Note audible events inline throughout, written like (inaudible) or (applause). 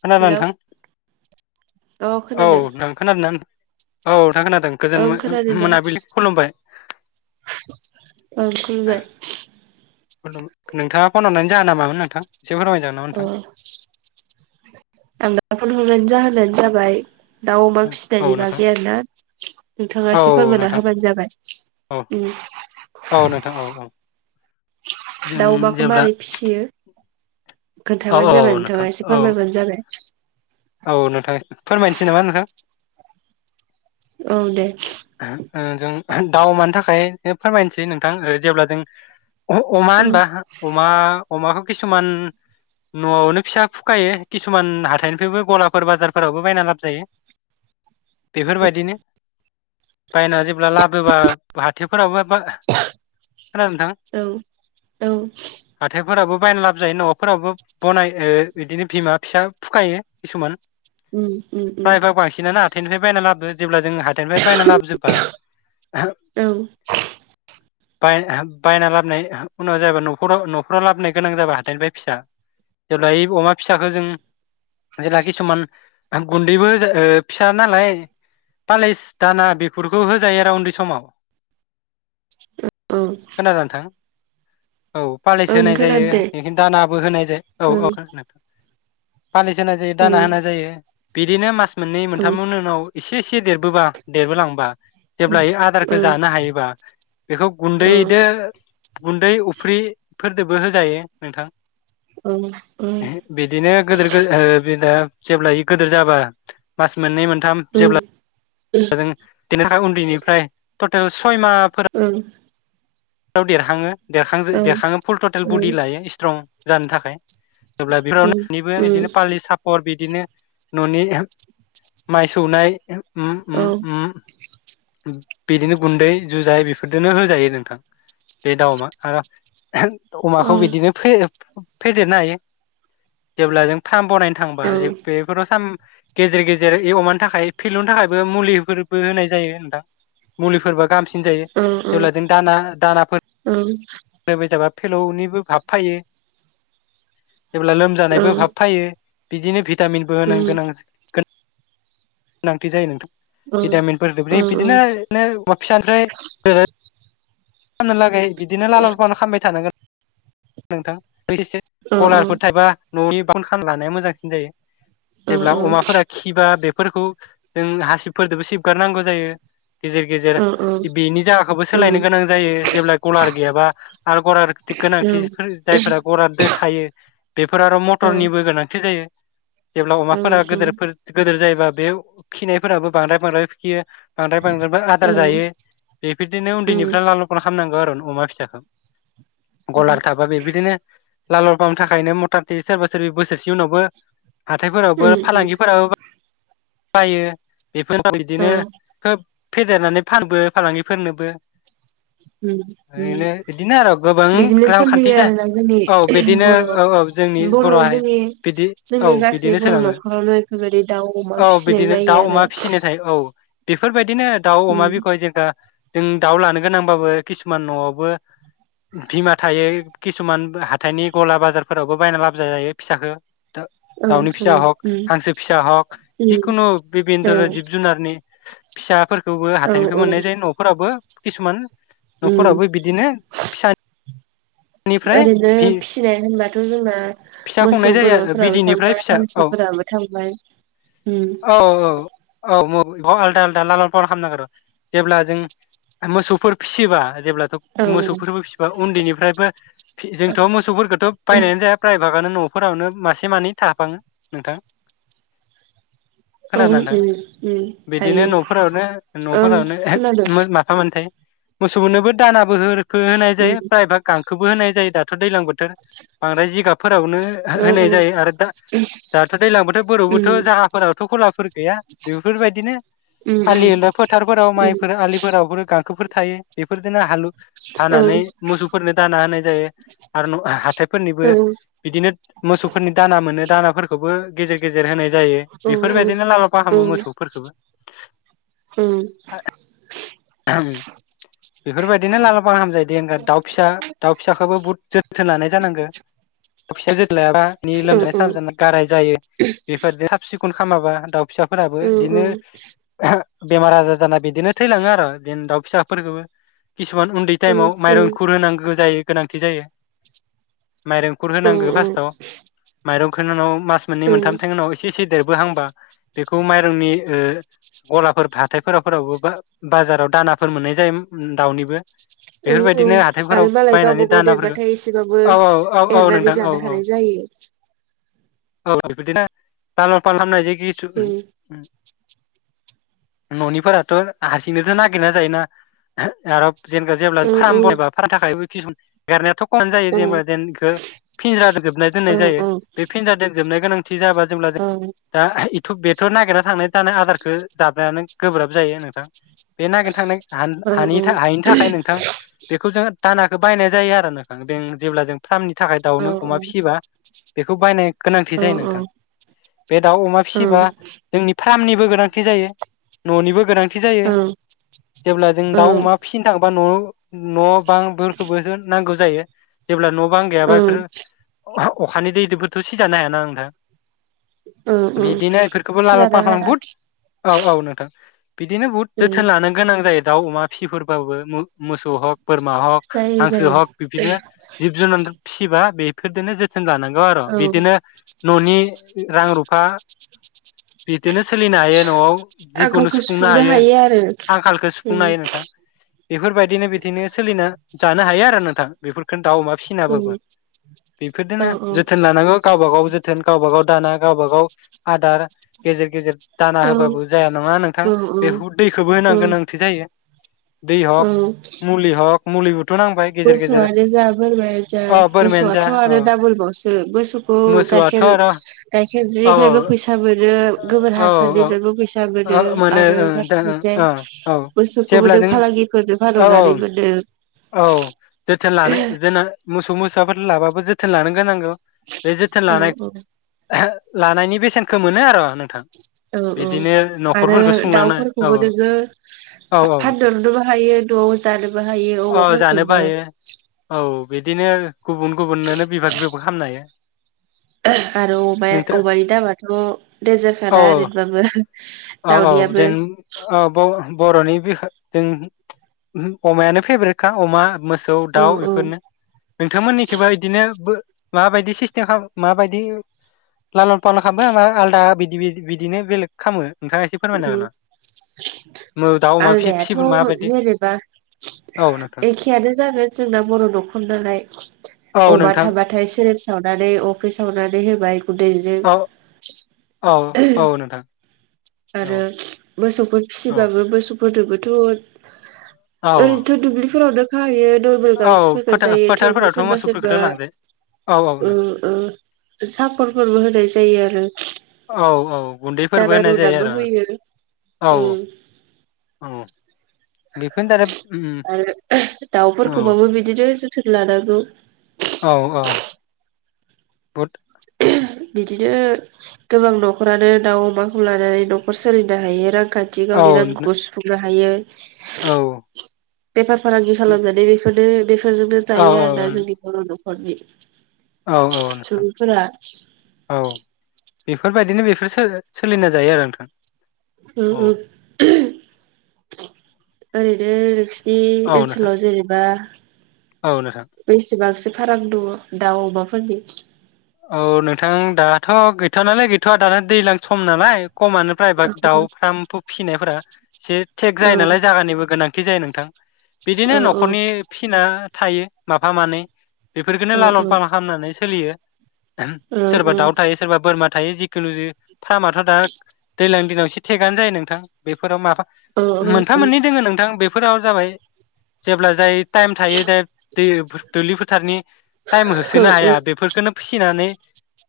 खोनादों हेलौ नोंथां? अ औ खोनादों नों खोनादोंना? औ था खोनादों गोजोन ओं खोनादों दे मो-मोनाबिलिनि खुलुमबाय। ओं खुलुमबाय नोंथाङा फन हरनायनि जाहोना मामोन नोंथां? एसे फोरमायजागोन नामा नोंथां अ' आं दा फन हरनायनि जाहोना जाबाय दाउ अमा औ फिसिनायनि नोंथां बागै आरोना नोंथाङा औ एसे फोरमायना नोंथां होबानो जाबाय औ उम औ नोंथां औ औ जों दाउ अमाखौ जेब्ला मारै फिसियो? औ खोन्थाबानो औ जाबाय नोंथां नोंथाङा एसे औ फोरमायबानो जाबाय। औ नोंथां फोरमायनोसै नामा नोंथां? औ दे ओ जों दाउ अमानि थाखाय फोरमायनोसै नोंथां जेब्ला जों अ' अमा औ होनबा अमा अमाखौ किसुमान न'आवनो फिसा फुखायो किसुमान हाथाइनिफ्रायबो गलाफोर बाजारफोरावबो बायना लाबो जायो बेफोरबायदिनो बायना जेल्बा लाबोबा हाथोफोरावबो खोनादों नोंथां औ औ हाथाइफोराबो बायना लाबो जायो न'फोरावबो बनाय ओ बिदिनो बिमा फिसा फुखायो किसुमान। उम उम हाथायनिफ्राय बायना लाबो जेब्ला जोङो थायनिफ्राय बायना लाबो जोबा औ बाय-बायना लाबोन उनाव जायबा न'खराव न'खराव लाबोन गोनां जाबा हाथाइनिफ्राय फिसा जेब्ला इ अमा फिसाखौ जों जेब्ला किसुमान गुन्दैबो ओ फिसा नालाय फालिस दाना बेफोरखौ होजायो आरो उन्दै समाव औ खोनादों नोंथां? औ पालिस ओं होनाय जायो खोनादो दे बेखाय दानाबो होनाय जायो ओं औ औ पालिस होनाय जायो दाना ओं होनाय जायो। बिदिनो मास मोननै औ मोनथामनि उनाव एसे एसे देरबोबा देरबोलांबा जेब्ला इयो औ आदारखौ ओं जानो हायोबा बेखौ औ गुन्दैदो गुन्दै उफ्रिफोरजोंबो होजायो नोंथां औ ओं ओं बिदिनो गोदोर-गोद ओ बिनो जेब्ला इयो गोदोर जाबा मास मोननै मोन साथाम ओं जेब्ला (unintelligible) दिनैहाय उन्दैनिफ्राय टटेल सुद सयमा फोर ओं आव देरहांङो देरखांजों ओं देरखांङो फुल टटेल बडि लायो स्ट्रं जानो थाखाय जेब्ला बेफोरावनो ओं बेनिबो इदिनो पालि सापर बिदिनो न'नि माइ सौनाय उम औ उम बिदिनो गुन्दै जुजाय बे बिफोरदिनो होजायो नोंथां बे दाउमा आरा औ अमाखौ बिदिनो फोयो फेदेरनो हायो जेब्ला जों साम बनायनो थांबा जे बेफोराव साम गेजेर गेजेर ए अमानि थाखाय फिलौनि थाखायबो मुलिफोरबो होनाय जायो। थां मुलिफोरबा गाहामसि सिन जायो जेब्ला जों दाना दानाफोर दोनबायथाबा फेलौनिबो भाब फायो। जेब्ला लोमजानायबो भाब फायो। बिदिनो भि भिटामिनबो होनो गोनां (unintelligible) गोनां गोनांथि जायो नोंथां। भिटामिनफोर (unintelligible) बिदिनो बिदिनो फिसाखाय फाननो लागै बिदिनो लालर फाहर खामबाय थानांगोन। नोंथां (unintelligible) कलारफोर थायबा न'नि (unintelligible) खाम लानाया मोजांसिन जायो। जेब्ला अमाफोरा खिबा बे फोरखौ जों हासिबफोरजोंबो सिबगारनांगौ जायो। गेजेर गेजेर बेनि जायगाखौबो सोलायनो बिदिनो गोनां जायो जेब्ला गलार गैयाबा आरो गलार थिग गोनांथि जायफोरा गराद दो थायो बेफोर आरो मटरनिबो गोनांथि जायो। जेब्ला अमाफोरा गोदोरफोर गोदोर जायोबा बे खिनायफोराबो बांद्राय बांद्राय खियो। बांद्राय बांद्रायबो आदार जायो बेफोरदिनो उन्दैनिफ्राय लाल लखन खालामनांगौ आरो अमा फिसाखौ गलार थाबा बेबायदिनो लाल थाखायनो मथाथि सोरबा सोरबि बोसोरसे उनावबो हाथायफोरावबो फालांगिफोराबो जायो बेफोर बिदिनो खोब फेदेरनानै फानबो फालांगिफोरनोबो ओरैनो एदिनो आरो गोबां रांखान्थि सोलियो जा आरोना जोंनि औ बिदिनो बर' औ औ जोंनि बर' हारि जोंनि बिदि जोंनि औ गासै बिदिनो बर' सोलाङो न'खरावनो बेफोरबायदि दाउ, अमा फिसिनाय जायो आरो बेफोर बाय दिनो दाउ, अमा उम बेखौहाय जेखा जों दाउ लानो गोनांबाबो किसुमान न'आवबो बिमार थायो किसुमान हाथाइनि गला बाजारफोरावबो बायना लाबो जायो फिसाखौ दा औ दाउनि फिसा उम उम हक हांसो फिसा हक जिखुनु औ बिबिध जिब जुनारनि फिसाफोर थेवबो औ हाथाइनिफ्राय औ मोननाय जायो न'फोराबो किसुमान उम न'फोरावबो बिदिनो फिसा ओरैनो फिसिनाय होनबाथ जोंना फिसा खुंनाय मोसौ जायो आरो बोरमाफोराबो बिदैनिफ्राय थांबाय फिसा औ हांसोफोराबो थांबाय ओम अ आलदा आलदा (unintelligible) खालामनांगो र जेब्ला जों मोसौफोर फिसिबा जेब्ला औ मोसौफोरबो फिसिबा उन्दैनिफ्रायबो फि जोंथ मोसौफोरखौथ बायनायानो जाया (unintelligible) गानो नफोरावनो मासे मानै थाफाङो नोंथां औ उम खोनादोंना उम नोंथां बिदिनो थायो न'फोरावनो ओं न'फोरावनो खोनादों माफा मानै थायो। मोसौ मोननोबो दानाबो होरो होनाय उम जायो प्रायभाग गांखोबो होनाय जायो दा थ' दैलां बोथोर बांद्राय जिगाब रावनो औ होनाय औ जायो आरो दा दाथ' दैलां बोथोरफोरावबोथ' उम जाहाफोरावथ' खलाफोर गैया बेफोरबायदिनो उम आलि होनो फोथारफोराव उम माइफोर आलिफोराव गांखोफोर थायो बेफोरदिनो हालु औ हानानै मोसौफोरनो दाना होनाय जायो आरो न' हाथेब फोरनिबो औ बिदिनो मोसौफोरनि दाना मोनो दानाफोरखौबो गेजेर गेजेर होनाय जायो औ औ बेफोरबायदिनो लालाफाहामो मोसौफोरफोरखोबो । ओम आहाम बेफोरबायदिनो (unintelligible) द दाउ फिसा दाउ फिसाखौबो बुहुद जोथोन लानाय जानांगौ दाउ फिसा जोथोन लायाबा नि लोमजानाय औ औ साजानाय गाराय जायो। बे (unintelligible) खन खामाबा दाउ फिसाफोराबो बिदिनो बेमार आजार जाना बिदिनो थैलाङो आर' बिदिनो दाउ फिसाफोरखोबो किसुमान उन्दै टाइमाव माइरं इंखुर होनांगो जायो। गोनांथि जायो गो माइरं इंखुर होनांगो औ फास्ताव माइरं खोनानाव मास मोननै मोनथामथेनि उनाव एसे एसे देरबो हांबा बेखौ माइरंनि ओ गलाफोर हाथायफोराफोरावबो बा-बाजाराव दानाफोर मोननाय जायो उम दाउनिबो। उम उम बेफोरबायदिनो हाथायफोराव आरो मालाय बायनानै गावबा गाव दानाफोरखौ देरबाथाय एसेबाबो औ औ औ औ एरनानै नोंथां औ जानो औ हानाय जायो। (unintelligible) (unintelligible) उम न'निफोराथ' हारसिंनोसो ना गिरना जायोना आर' जेनेबा जेब्ला (unintelligible) (unintelligible) औ (unintelligible) औ जेनेबा जेन इखो फिनज्रा गोजोब नाय दोननाय औ जायो बे फिनज्रा दोजोबनाय (unintelligible) औ थ' बेथ' नागिरना थांनाय जानाय आदारखो (unintelligible) गोब्राब जायो नोंथां। बे नागिरनो थांनाय हान हानि औ थाख हायिनि थाखाय नोंथां। बेखौ जोंङो दानाखौ बायनाय जायो आरो नोंथां (unintelligible) जेब्ला जों फार्मनि थाखाय। औ दाउनो अमा फियोबा बेखौ बायनाय गोनांथि जायो औ नोंथां। बे दाउ अमा फिसिबा जोंनि खामनिबो गोनांथि जायो न'निबो गोनां थि जायो। औ जेब्ला जों दाउ अमा फिसिनो था थांबा न' न' बांफोरखौबो जो नांगौ जायो जेब्ला न' बां गैयाबा बेफोरो अ-अखानि दैदो बोथ' सिजानो हायाना नोंथां। औ औ बिदिनो इफोरखौबो सुजानो हाया (unintelligible) औ औ नोंथां। बिदिनो बुहुत जोथोन लानो गोनां जायो। बे दाउ अमा फिफोरबाबो मो-मोसौ हक। बोरमा हक जायो हांसो जायो हक बिदिनो जिब जुनार फिसिबा बेफोरजोंनो जोथोन लानां गौ आर' औ बिदिनो न'नि रां रुफा बिदिनो सोलिनो हायो न'आव आंखालखौ सुफुंनो हायो आरो। आंखालखौ सुफुंनो हायो नोंथां। बेफोरबायदिनो बिदिनो सोलिना जानो हायो आरो नोंथां बेफोरफोरखौनो दाउ अमा औ फिनाबाबो बेफोरजोंनो औ जोथोन लानांगौ गावबा गाव जोथोन गावबा गाव दाना गावबा गाव आदार गेजेर गेजेर दाना होबाबो जाया नङा नोंथां बेहु दैखौबो होनां औ गोनांथि जायो। दै हक मुलि हक मुलिबो मोसौयानो जा बोरमायानो जा अ बोरमायानो जा मोसौयाथ' अ आरो डाबल बावसो मोसौखौ मोसौआथ' गाइखेर आरो औ गाइखेरनिफ्रायबो फैसा मोनो गोबोर औ औ हासारनिफ्रायबो फैसा मोनो औ आरो ओं दा फारसेथिंथि ओं औ मोसौखौबो जों फालांगिफोरनो औ फानहरनानै औ मोनो औ जोथोन लानो जोंना मोसौ मोस साफोर लाबाबो जोथोन लानो गोनांगौ बे जोथोन औ लानाय औ लानायनि बेसेनखौ मोनो आर' नोंथां औ औ बिदिनो आरो न'खरफोरखौ सुंलांनाय औ दाउफोरखौबो नोङो औ औ नोंथां फा-फानहरनोबो हायो न' जानोबो हायो औ जानोबो अमाफोरखौबो हायो औ बिदिनो गुबुन गुबुननोनो बिभाग बिभाग खालामामनो हायो आरो अमाया नोंथां अमानि दामाथ' देनजारखा दा औ ओरैबाबो औ औ दावदैआबो जेन औ बर'नि बिखा जों अमायानो फेभरेटखा अमा आरो मो सौ औ दाउ औ बेफोरनो नोंथांमोननिथिंबो बिदिनो बो माबायदि सिस्टेम खालाम माबायदि लालन फालन खालामो ना आलदा बिदि बिदि बिदिनो बेलेग खामो नोंथाङा एसे फोरमायनो हागोन ना? आलदायाथ' जेनोबा औ नोंथां एखेयानो जागोन जोंना बर' न'खर नालाय औ अमा नोंथां थाबाथाय सेरब सावनानै अफ्रि सावनानै होबाय गुन्दैजों औ औ औ नोंथां। औ आरो मोसौफोर औ फिसिबाबो मोसौ गोदोबोथ' औ ओरैथ' दुब्लिफोरावनो खाहैयो नरमेल औ गांसोफोरखौ फोथार जायो थेवबो फोथारफोरावथ' सोरबा सोरबा मोसौफोरखौथ' लांजायो औ औ नोंथां सापरफोरबो होनाय जायो आरो औ औ गुन्दैफोरबो होननाय जायो बो आरो होयो औ औ बेफोरनो दाना उम, आरो औ दाउफोरखौ बाबो बिदिनो जोथोन लानांगौ औ औ बिदिनो गोबां न'खरानो दाउ अमाखौ लानानै न'खर सोलिनो हायो रां खान्थि औ गावनि नो- रांखौ सुफुंनो हायो औ बेफार फालांगि खालामनानै बेफोर (unintelligible) फोरजोंनो औ जायो आरो ना जोंनि बर' न' खर बे औ औ नोंथां सुबुंफोरा औ बेफोरबायदिनो बेफोरो सोलिना जायो आरो नोंथां । उम्म उम्म। ओरैनो नों सिनि औ नोंथां ओनसोलाव जेनेबा औ नोंथां बेसेबांसो फाराम दङ दाउ अमा फोरनि औ नोंथां दाथ' गैथ' नालाय गैथ'वा दाना दैज्लां सम नालाय । खमानोफ्राय औ भाग दाउ फारामखौ फिसिनायफोरा एसे थेक जायो नालाय जागानिबो गोनांथि जायो नोंथां । औ बिदिनो न'खरनि फिना थायो माफा मानै बेफोरखौनो औ लालन औ फालन खालामनानै सोलियो । ओ सोरबा दाउ थायो सोरबा बोरमा मा थायो जिखुनु जि फारामाथ' दा दैज्लांनि दिनाव एसे थेगआनो जायो नोंथां बेफोराव माफा ओ मोनफा मोननै दोङो नोंथां बे फोराव जाबाय जेब्ला जाय टाइम थायो दा दैफो दुब्लि फोथारनि टाइम ओ होसोनो हाया बेफोरखोनो नानै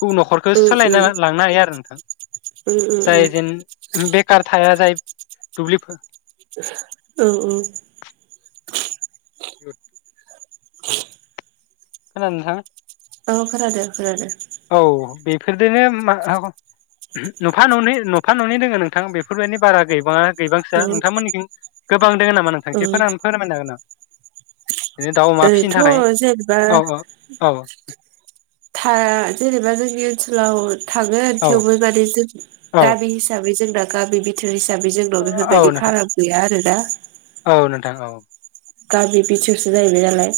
गुबुन न'खरखौ ओ सोलायना लांनो हायो आरो नोंथां जाय जेन बेखार थाया जाय दुब्लिफोर औ औ । बे (inaudible) खोनादों नोंथां? औ खोनादो खोनादो । औ बेफोरदोनो मा ओ नुफा न'नै नुफा न'नै दोङ नोंथां बेफोरबायदि बारा गैबाङा । औ गैबांसोया नोंथांमोननिथिं गोबां (unintelligible) नामा नोंथां एसे फोर फोरमायनो हागोन नामा बिदिनो दाउ अमा फिसिनो थाखाय ओरैथ' जेनेबा औ औ औ था जेनेबा जोंनि ओनसोलाव थागोन थेवबो माने जों औ गामि हिसाबै जों गा गामि बिथोर हिसाबै जोंनाव बेफोर औ बायदि नोंथां फाराम गैया आरो दा औ नोंथां औ गामि बिथिरसो जाहैबाय नालाय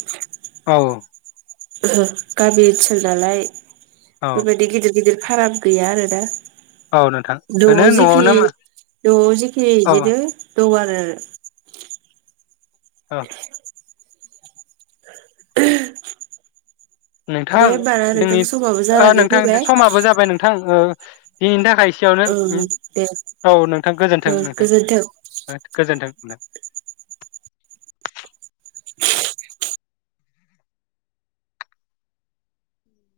औ गामि ओनसोल नालाय औ बेबायदि गिदिर-गिदिर फाराम गैया आरो ना औ नोंथां न'आव ओरैनो जेखिनि न'आवनो न'आव जेखिनि औ बिदिनो दंआरो ओ अ (inaudible) दे नोंथां होमबा ना नोंथां दिनि समाबो ओ जानानै नोंथां फैबाय समाबो जाबाय नोंथां थां ओ दिनैनि थाखाय सिसेयावनो ओं दे औ नोंथां ओं गोजोन्थों। गोजोन्थों-नोंथां गोजोन्थों ना